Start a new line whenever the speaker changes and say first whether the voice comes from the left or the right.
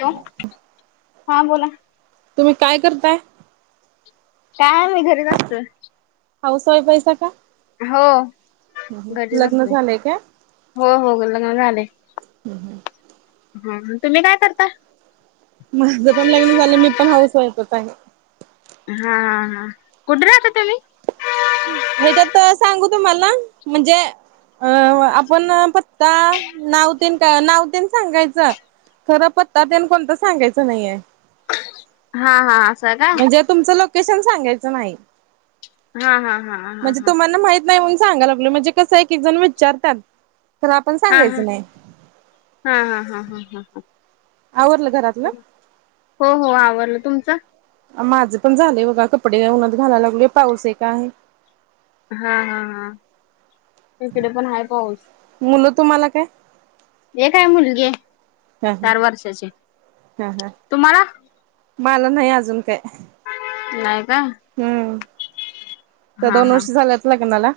left: Hello हा बोला.
right: तुम्ही काय करताय?
left: काय नाही घरीच असतोय.
right: हाऊस वाईफ आहिसा काय?
left: हो घरीच
right: लग्न
left: असतोय.
right: झालंय का?
left: हो हो लग्न झालंय. ह्म तुम्ही काय करत्याय?
right: माझं पण लग्न झालंय मी पण हाऊस वाइफच आहे.
left: हा हा हा कुठं राहता तुम्ही?
right: हेच्यात सांगू तुम्हाला म्हणजे आपण पत्ता नाव तेन का नावतेन सांगायचं. खरं पत्ता तेनं कोणता सांगायच्या नाही आहं.
left: हा हा असं का
right: म्हणजे तुमचं लोकेशन सांगायच नाही
left: हा हा हा हा हा
right: म्हणजे
left: हा
right: तुम्हाला माहित नाही म्हणून सांगाय लागलो म्हणजे कसं एक एक जणं विचारतात खरं आपण
left: हा
right: सांगायचं नाही.
left: हा हा हा हा हा
right: आवरलं घरातलं?
left: ह हो हो आवरलं तुमचं?
right: माझं पण झालेय बघा कपडे ऊन्हात घालाय लागलोय पाऊस एक आहे.
left: हा हा हा इकडे पण आहे पाऊस.
right: मुलं तुम्हाला काय?
left: एक हाय मुलगी.
right: ह ह
left: चार वर्षाची
right: ह ह
left: तुम्हाला
right: मला नाही अजून काय.
left: नाही का.
right: हम्म तर
left: हा
right: दोन
left: हा
right: वर्ष झाल्यात लग्नाला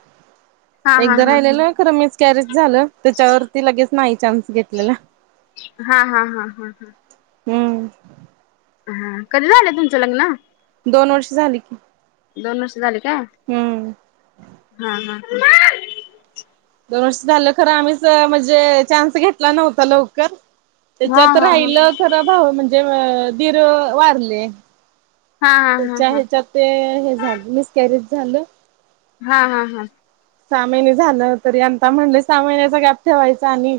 left: हा हा
right: एकदा
left: हा हा
right: राहिलेलं खरं मिस कॅरेज झालं. त्याच्यावरती लगेच नाही चान्स घेतलेला.
left: हा हा हा हा
right: हम्म
left: हा कधी झालं तुमच लग्न?
right: दोन वर्ष झाल की.
left: दोन वर्ष झाली का,
right: हम्म
left: हा ह
right: दोन वर्ष झालं खरं आम्हीच म्हणजे चान्स घेतला नव्हता लवकर
left: हा
right: त्याच्यात
left: हा
right: राहिलं खरं भावं म्हणजे दीर वारले.
left: हा हा हा
right: त्याच्या
left: हा
right: ह्याच्यात ते हे झालं मिसकॅरीज झालं.
left: हा हा हा.
right: सहा महिने झालं तरी आंता म्हणले सहा महिन्याचा गॅप ठेवायचा आणि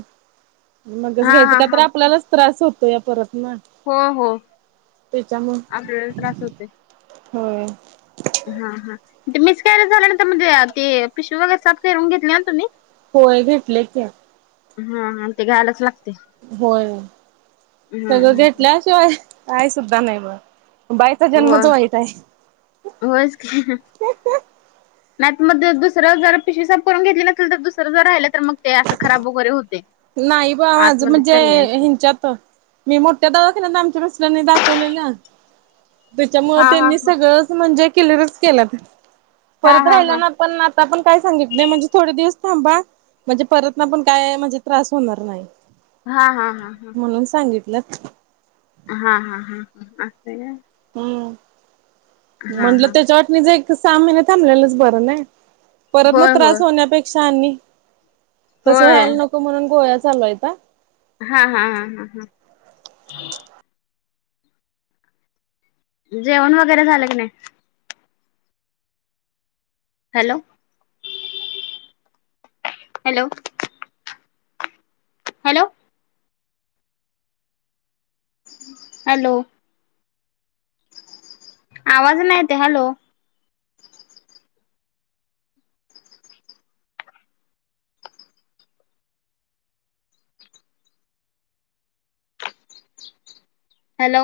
right: मगच
left: हा
right: घ्यायचं
left: हा
right: का
left: हा
right: तर आपल्यालाच त्रास होतोया परत ना.
left: हो हो
right: त्याच्यामुळ
left: आपल्याला त्रास होतय.
right: होय.
left: हा हा ते मिसकॅरेज झाल्यानंतर म्हणजे ते पिशवी वगैरे साफ करून घेतल्याय ना तुम्ही?
right: होय घेतल्याय की.
left: हा हा ते घ्यायलाच लागतय.
right: होय सगळं घेतल्याशिवाय काय सुद्धा नाही बगा. बाईचा
left: हो
right: जन्मच वाईट हाय.
left: नाही मग दुसरं जर पिशवी साफ करून घेतली नसेल तर दुसरं ज राहिलं तर मग ते असं खराब वगैरे होतय आतमध्ये प्रेग्नेन्सी.
right: च्यात. मी मोठ्या दवाखान्यात आमच्या मिस्टरांनी दाखवलेलं त्यामुळे
left: हा हा
right: त्यांनी सगळच म्हणजे किलेरच केल्यात
left: हा
right: परत
left: हा
right: राहिला
left: हा
right: ना पण आता पण काय सांगितलंय म्हणजे थोडे दिवस थांबा म्हणजे परतना पण काय म्हणजे त्रास होणार नाय.
left: हा हा हा हा.
right: म्हणून सांगितल्यत.
left: हां हां हां असंय काय.
right: हम्म म्हणलं
left: हा
right: त्याच्या वाटणीचं एक त सहा महिना थांबलेलेच बरं नाय. परत ना
left: होय होय
right: त्रास होण्यापेक्षा आणि तसं
left: होय
right: व्हायला नको म्हणून गोळ्या चालूयता.
left: हा हा हा हा हा. जेवण वगैरे झालं का नाय? हॅलो! हॅलो! हॅलो! हॅलो! आवाज नाय येतय हॅलो! हॅलो!